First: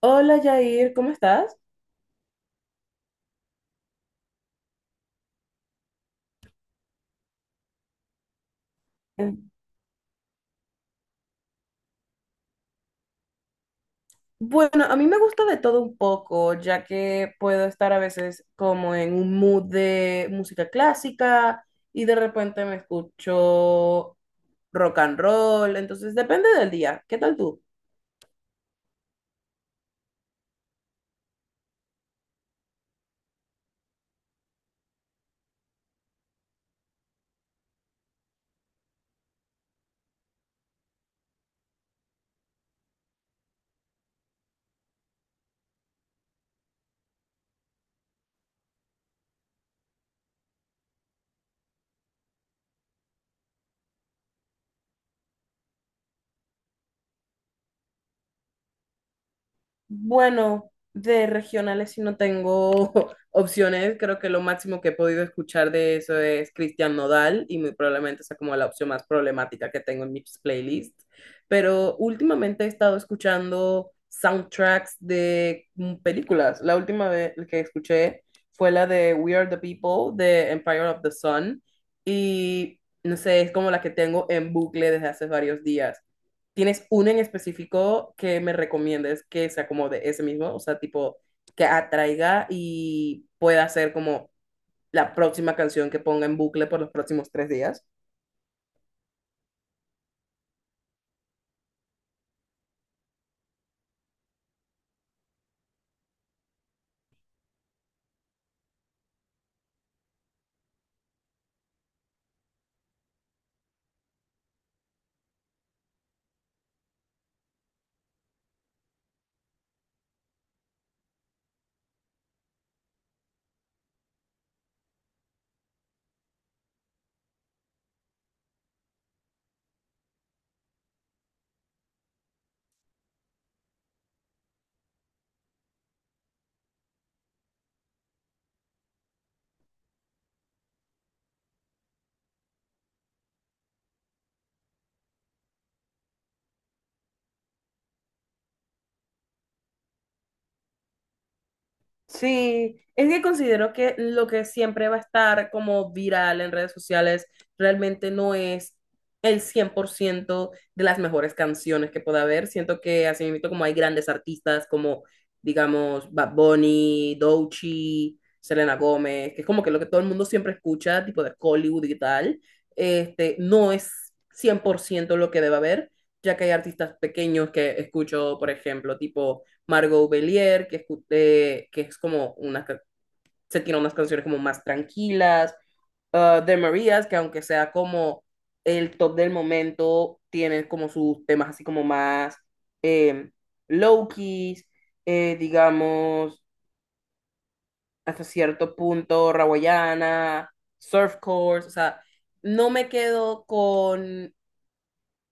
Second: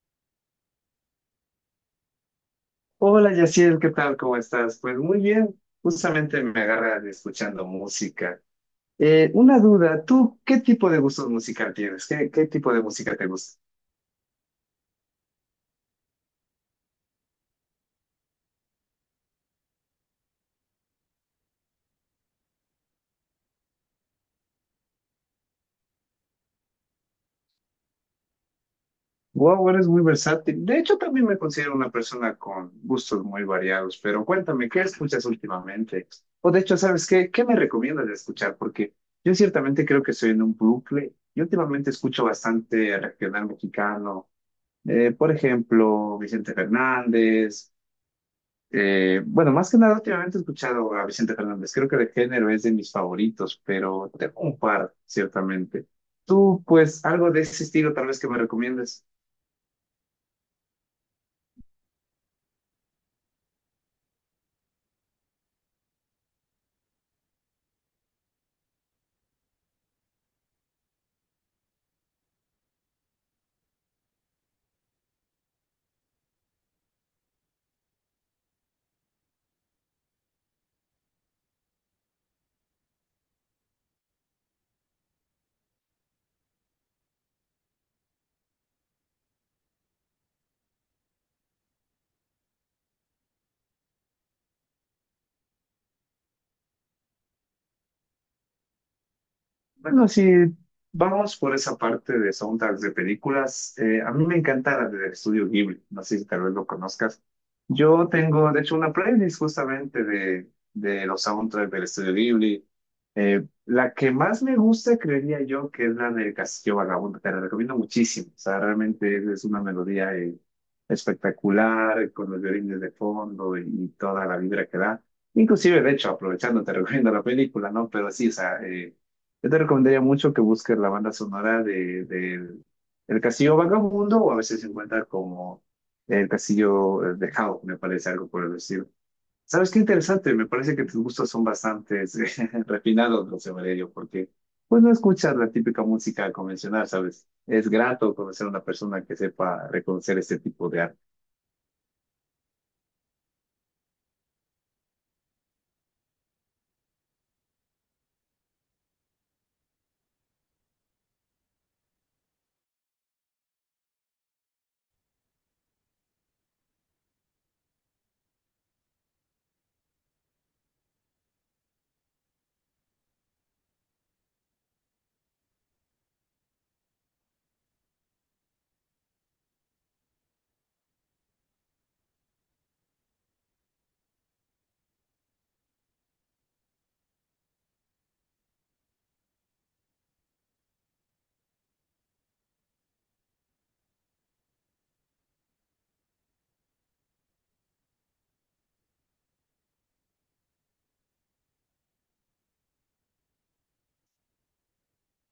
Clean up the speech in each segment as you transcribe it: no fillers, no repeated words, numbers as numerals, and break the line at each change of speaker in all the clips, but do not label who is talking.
Hola Jair, ¿cómo estás?
Hola Yaciel, ¿qué tal? ¿Cómo estás? Pues muy bien, justamente me agarran escuchando música.
Mm.
Una duda, ¿tú qué tipo de gustos musical tienes? ¿Qué tipo de música te gusta?
Bueno, a mí me gusta de todo un poco, ya que puedo estar a veces como en un mood de música clásica y de repente me escucho rock and roll, entonces depende del día. ¿Qué tal tú?
Wow, eres muy versátil. De hecho, también me considero una persona con gustos muy variados, pero cuéntame, ¿qué escuchas últimamente? O de hecho, ¿sabes qué? ¿Qué me recomiendas de escuchar? Porque yo ciertamente creo que estoy en un bucle y últimamente escucho bastante regional mexicano. Por ejemplo, Vicente Fernández. Bueno, más que nada, últimamente he escuchado a Vicente Fernández. Creo que de género es de mis favoritos, pero tengo un par, ciertamente. Tú, pues, algo de ese estilo tal vez que me recomiendes.
Bueno, de regionales si no tengo opciones. Creo que lo máximo que he podido escuchar de eso es Cristian Nodal y muy probablemente sea como la opción más problemática que tengo en mis playlists. Pero últimamente he estado escuchando soundtracks de películas. La última vez que escuché fue la de We Are the People de Empire of the Sun y no sé, es como la que tengo en bucle desde hace varios días. ¿Tienes uno en específico que me recomiendes que sea como de ese mismo? O sea, tipo, que atraiga y pueda ser como la próxima canción que ponga en bucle por los próximos 3 días.
Bueno, si vamos por esa parte de soundtracks de películas, a mí me encanta la del estudio Ghibli, no sé si tal vez lo conozcas. Yo tengo, de hecho, una playlist justamente de los soundtracks del estudio Ghibli. La que más me gusta, creería yo, que es la del Castillo Vagabundo, te la recomiendo muchísimo. O sea, realmente es una melodía espectacular, con los violines de fondo y toda la vibra que da. Inclusive, de hecho, aprovechando, te recomiendo la película, ¿no? Pero sí, o sea... yo te recomendaría mucho que busques la banda sonora de, del El Castillo Vagabundo o a veces se encuentra como El Castillo de Howl, me parece algo por el estilo. ¿Sabes qué interesante? Me parece que tus gustos son bastante refinados, José Valerio, porque pues no escuchas la típica música convencional, ¿sabes? Es grato conocer a una persona que sepa reconocer este tipo de arte.
Sí, es que considero que lo que siempre va a estar como viral en redes sociales realmente no es el 100% de las mejores canciones que pueda haber. Siento que así mismo como hay grandes artistas como, digamos, Bad Bunny, Doechii, Selena Gómez, que es como que lo que todo el mundo siempre escucha, tipo de Hollywood y tal, este, no es 100% lo que debe haber, ya que hay artistas pequeños que escucho, por ejemplo, tipo Margot Bellier, que es como una, se tiene unas canciones como más tranquilas, de Marías, que aunque sea como el top del momento, tiene como sus temas así como más eh, low-keys, digamos, hasta cierto punto, Rawayana, Surf Course, o sea, no me quedo con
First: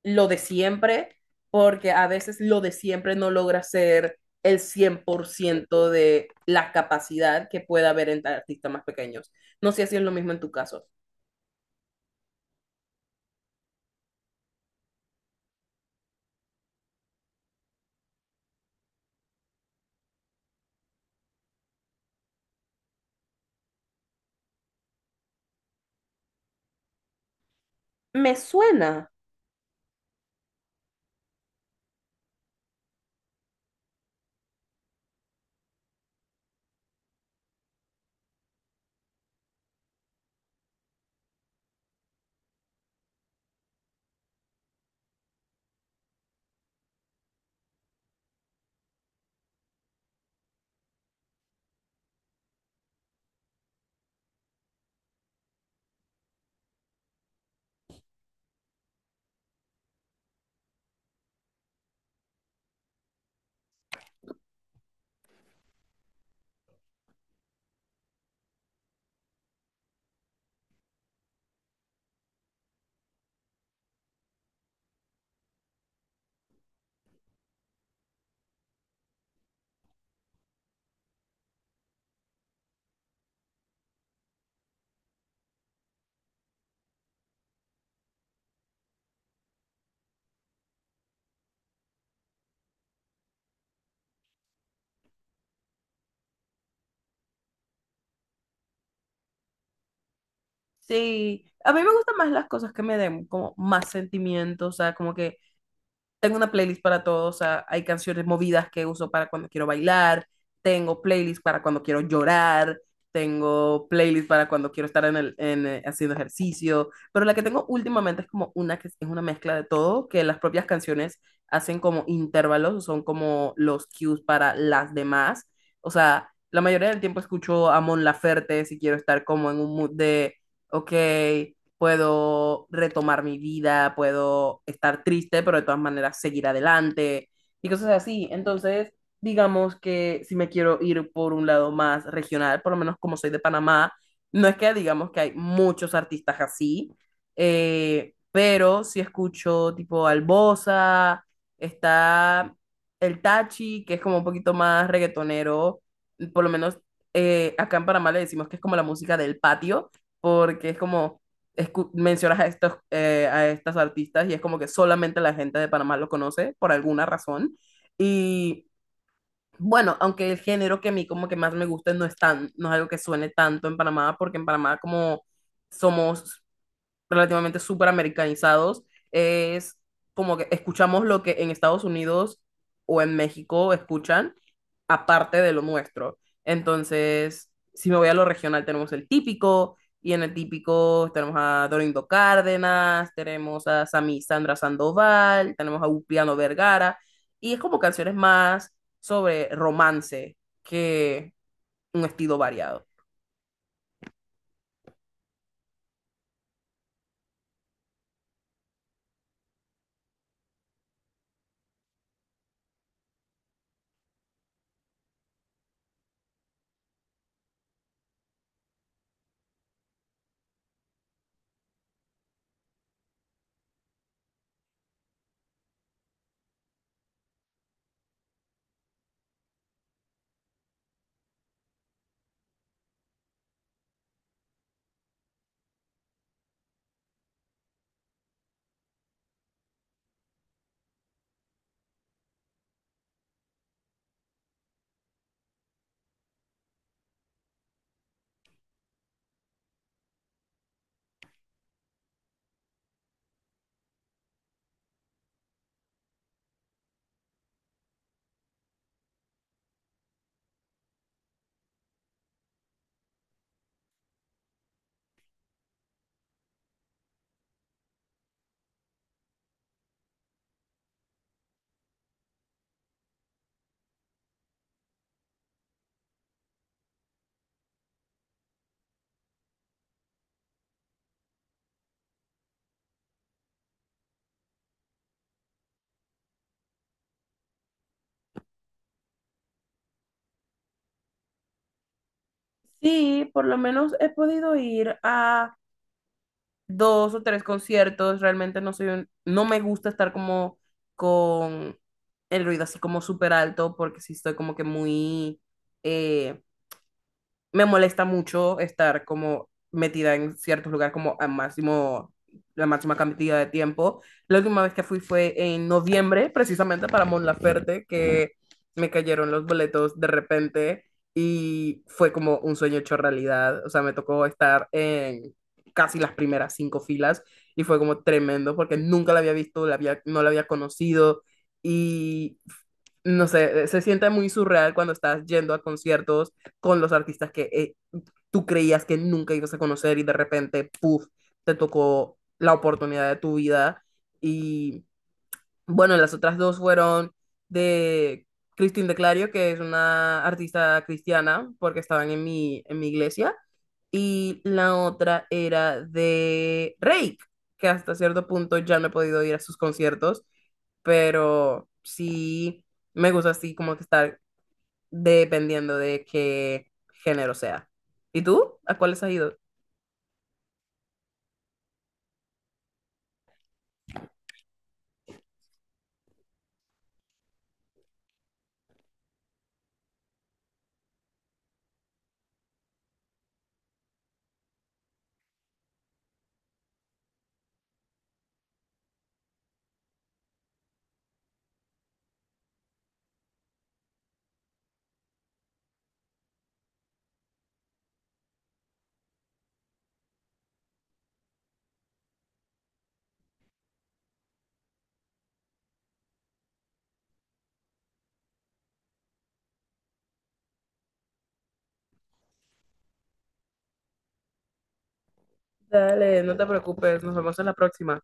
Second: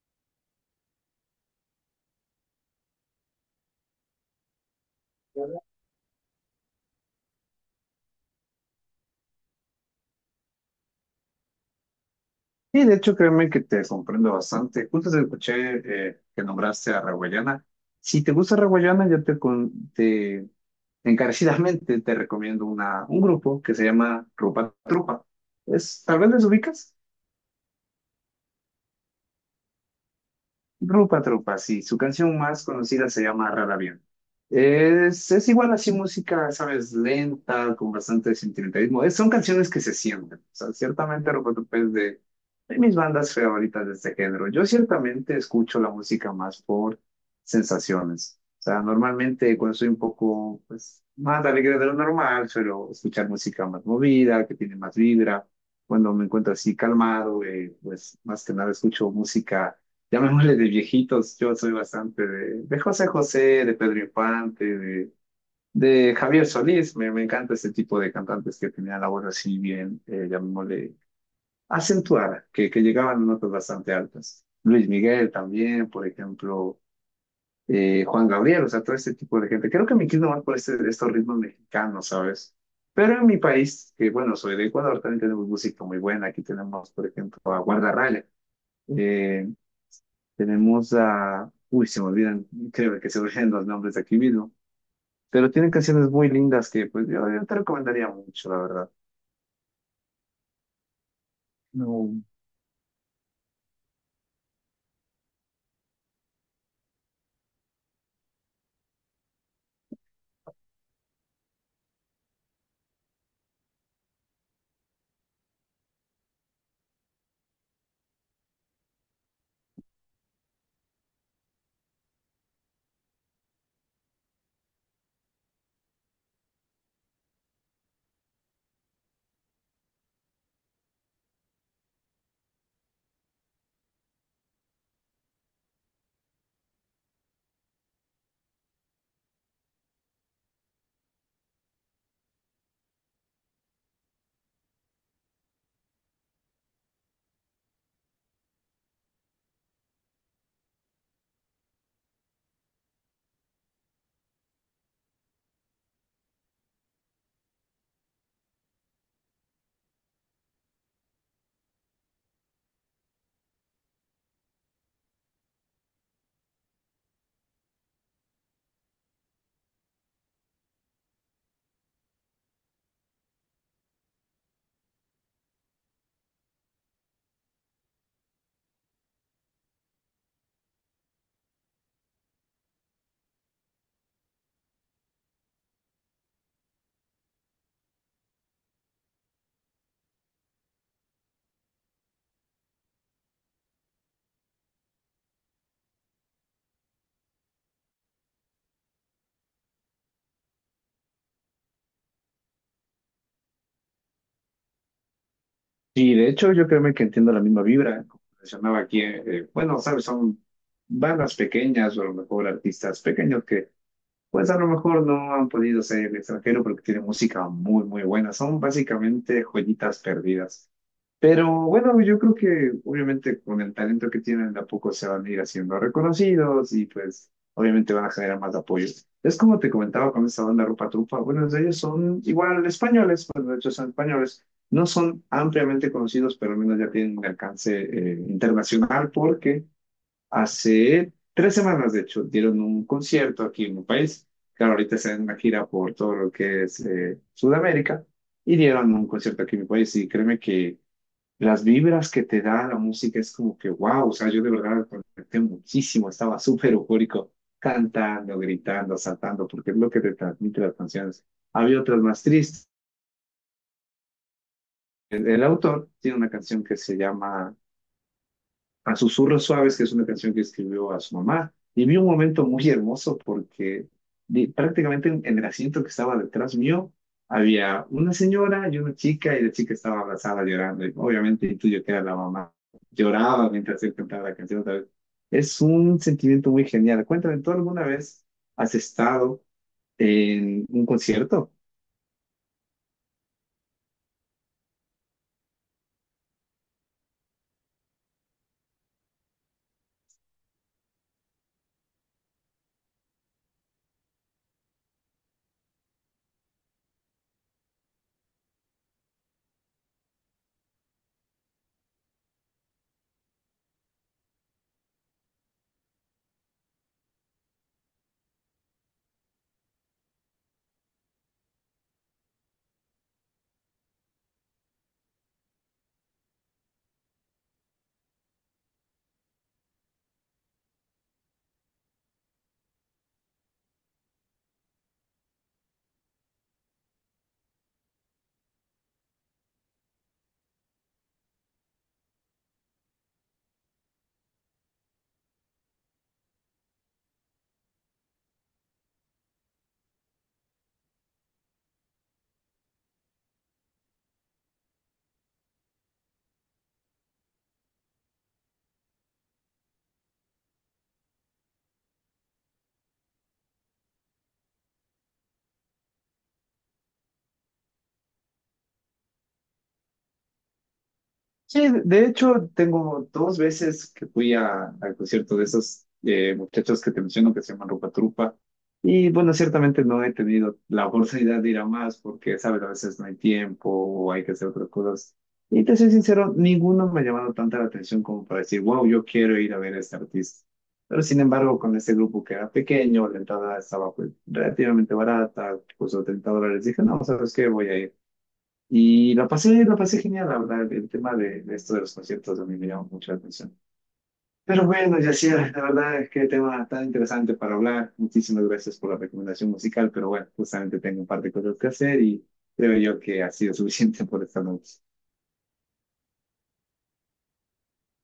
lo de siempre, porque a veces lo de siempre no logra ser el 100% de la capacidad que pueda haber en artistas más pequeños. No sé si es lo mismo en tu caso.
Y de hecho, créeme que te comprendo bastante. Justo te escuché que nombraste a Raguayana. Si te gusta Raguayana, yo te, con- te encarecidamente te recomiendo un grupo que se llama Rupa Trupa. Es, tal vez les ubicas.
Me suena.
Rupa Trupa, sí, su canción más conocida se llama Rara Avión. Es igual así música, sabes, lenta, con bastante sentimentalismo. Son canciones que se sienten. O sea, ciertamente Rupa Trupa es de mis bandas favoritas de este género. Yo ciertamente escucho la música más por sensaciones. O sea, normalmente cuando soy un poco pues, más alegre de lo normal, suelo escuchar música más movida, que tiene más vibra. Cuando me encuentro así calmado, pues más que nada escucho música llamémosle de viejitos, yo soy bastante de José José, de Pedro Infante, de Javier Solís, me encanta este tipo de cantantes que tenían la voz así bien, llamémosle acentuada, que llegaban a notas bastante altas. Luis Miguel también, por ejemplo, Juan Gabriel, o sea, todo este tipo de gente. Creo que me quiero más por estos ritmos mexicanos, ¿sabes? Pero en mi país, que bueno, soy de Ecuador, también tenemos música muy buena. Aquí tenemos, por ejemplo, a Guardarraya. Tenemos a... Uy, se me olvidan, creo que se me olvidan los nombres de aquí mismo. Pero tienen canciones muy lindas que pues yo te recomendaría mucho, la verdad.
Sí, a mí me gustan
No.
más las cosas que me den como más sentimiento, o sea, como que tengo una playlist para todo, o sea, hay canciones movidas que uso para cuando quiero bailar, tengo playlist para cuando quiero llorar, tengo playlist para cuando quiero estar haciendo ejercicio, pero la que tengo últimamente es como una que es una mezcla de todo, que las propias canciones hacen como intervalos, son como los cues para las demás, o sea, la mayoría del tiempo escucho a Mon Laferte si quiero estar como en un mood de, ok, puedo retomar mi vida, puedo estar triste, pero de todas maneras seguir adelante y cosas así. Entonces, digamos que si me quiero ir por un lado más regional, por lo menos como soy de Panamá, no es que digamos que hay muchos artistas así, pero si escucho tipo Albosa, está el Tachi, que es como un poquito más reggaetonero, por lo menos acá en Panamá le decimos que es como la música del patio, porque es como mencionas a estos, a estas artistas y es como que solamente la gente de Panamá lo conoce por alguna razón. Y bueno, aunque el género que a mí como que más me gusta no es tan, no es algo que suene tanto en Panamá, porque en Panamá como somos relativamente súper americanizados, es como que escuchamos lo que en Estados Unidos o en México escuchan, aparte de lo nuestro. Entonces, si me voy a lo regional, tenemos el típico, y en el típico tenemos a Dorindo Cárdenas, tenemos a Sami Sandra Sandoval, tenemos a Upiano Vergara, y es como canciones más sobre romance que un estilo variado.
Y de hecho yo creo que entiendo la misma vibra. Como mencionaba aquí, bueno, sabes, son bandas pequeñas o a lo mejor artistas pequeños que pues a lo mejor no han podido ser extranjero porque tienen música muy, muy buena. Son básicamente joyitas perdidas. Pero bueno, yo creo que obviamente con el talento que tienen de a poco se van a ir haciendo reconocidos y pues obviamente van a generar más apoyo. Es como te comentaba con esta banda Rupa Trupa, bueno, de ellos son igual españoles, pues de hecho son españoles, no son ampliamente conocidos, pero al menos ya tienen un alcance internacional porque hace 3 semanas de hecho dieron un concierto aquí en mi país, claro, ahorita están en una gira por todo lo que es Sudamérica y dieron un concierto aquí en mi país y créeme que... Las vibras que te da la música es como que, wow, o sea, yo de verdad me conecté muchísimo, estaba súper eufórico, cantando, gritando, saltando, porque es lo que te transmite las canciones. Había otras más tristes. El autor tiene una canción que se llama A Susurros Suaves, que es una canción que escribió a su mamá. Y vi un momento muy hermoso porque prácticamente en el asiento que estaba detrás mío había una señora y una chica y la chica estaba abrazada llorando. Y obviamente intuyo que era la mamá. Lloraba mientras él cantaba la canción otra vez. Es un sentimiento muy genial. Cuéntame, ¿tú alguna vez has estado en un concierto?
Sí, por lo menos he podido ir a dos o tres conciertos. Realmente no me gusta estar como con el ruido así como súper alto porque sí estoy como que muy, eh, me molesta mucho estar como metida en ciertos lugares como a máximo, la máxima cantidad de tiempo. La última vez que fui fue en noviembre, precisamente para Mon Laferte, que me cayeron los boletos de repente y fue como un sueño hecho realidad. O sea, me tocó estar en casi las primeras cinco filas y fue como tremendo porque nunca la había visto, la había, no la había conocido y no sé, se siente muy surreal cuando estás yendo a conciertos con los artistas que tú creías que nunca ibas a conocer y de repente, puff, te tocó la oportunidad de tu vida. Y bueno, las otras dos fueron de Christine de Clario, que es una artista cristiana, porque estaban en mi iglesia. Y la otra era de Rake, que hasta cierto punto ya no he podido ir a sus conciertos, pero sí me gusta así como que estar dependiendo de qué género sea. ¿Y tú? ¿A cuáles has ido?
Sí, de hecho, tengo dos veces que fui al concierto de esos muchachos que te menciono que se llaman Rupa Trupa. Y bueno, ciertamente no he tenido la oportunidad de ir a más porque, sabes, a veces no hay tiempo o hay que hacer otras cosas. Y te soy sincero, ninguno me ha llamado tanta la atención como para decir, wow, yo quiero ir a ver a este artista. Pero sin embargo, con este grupo que era pequeño, la entrada estaba pues, relativamente barata, costó $30, dije, no, ¿sabes qué? Voy a ir. Y la pasé genial, la verdad. El tema de esto de los conciertos a mí me llamó mucho la atención. Pero bueno, Yacira, la verdad es que tema tan interesante para hablar. Muchísimas gracias por la recomendación musical, pero bueno, justamente tengo un par de cosas que hacer y creo yo que ha sido suficiente por esta noche.
Dale, no te preocupes, nos vemos en la próxima.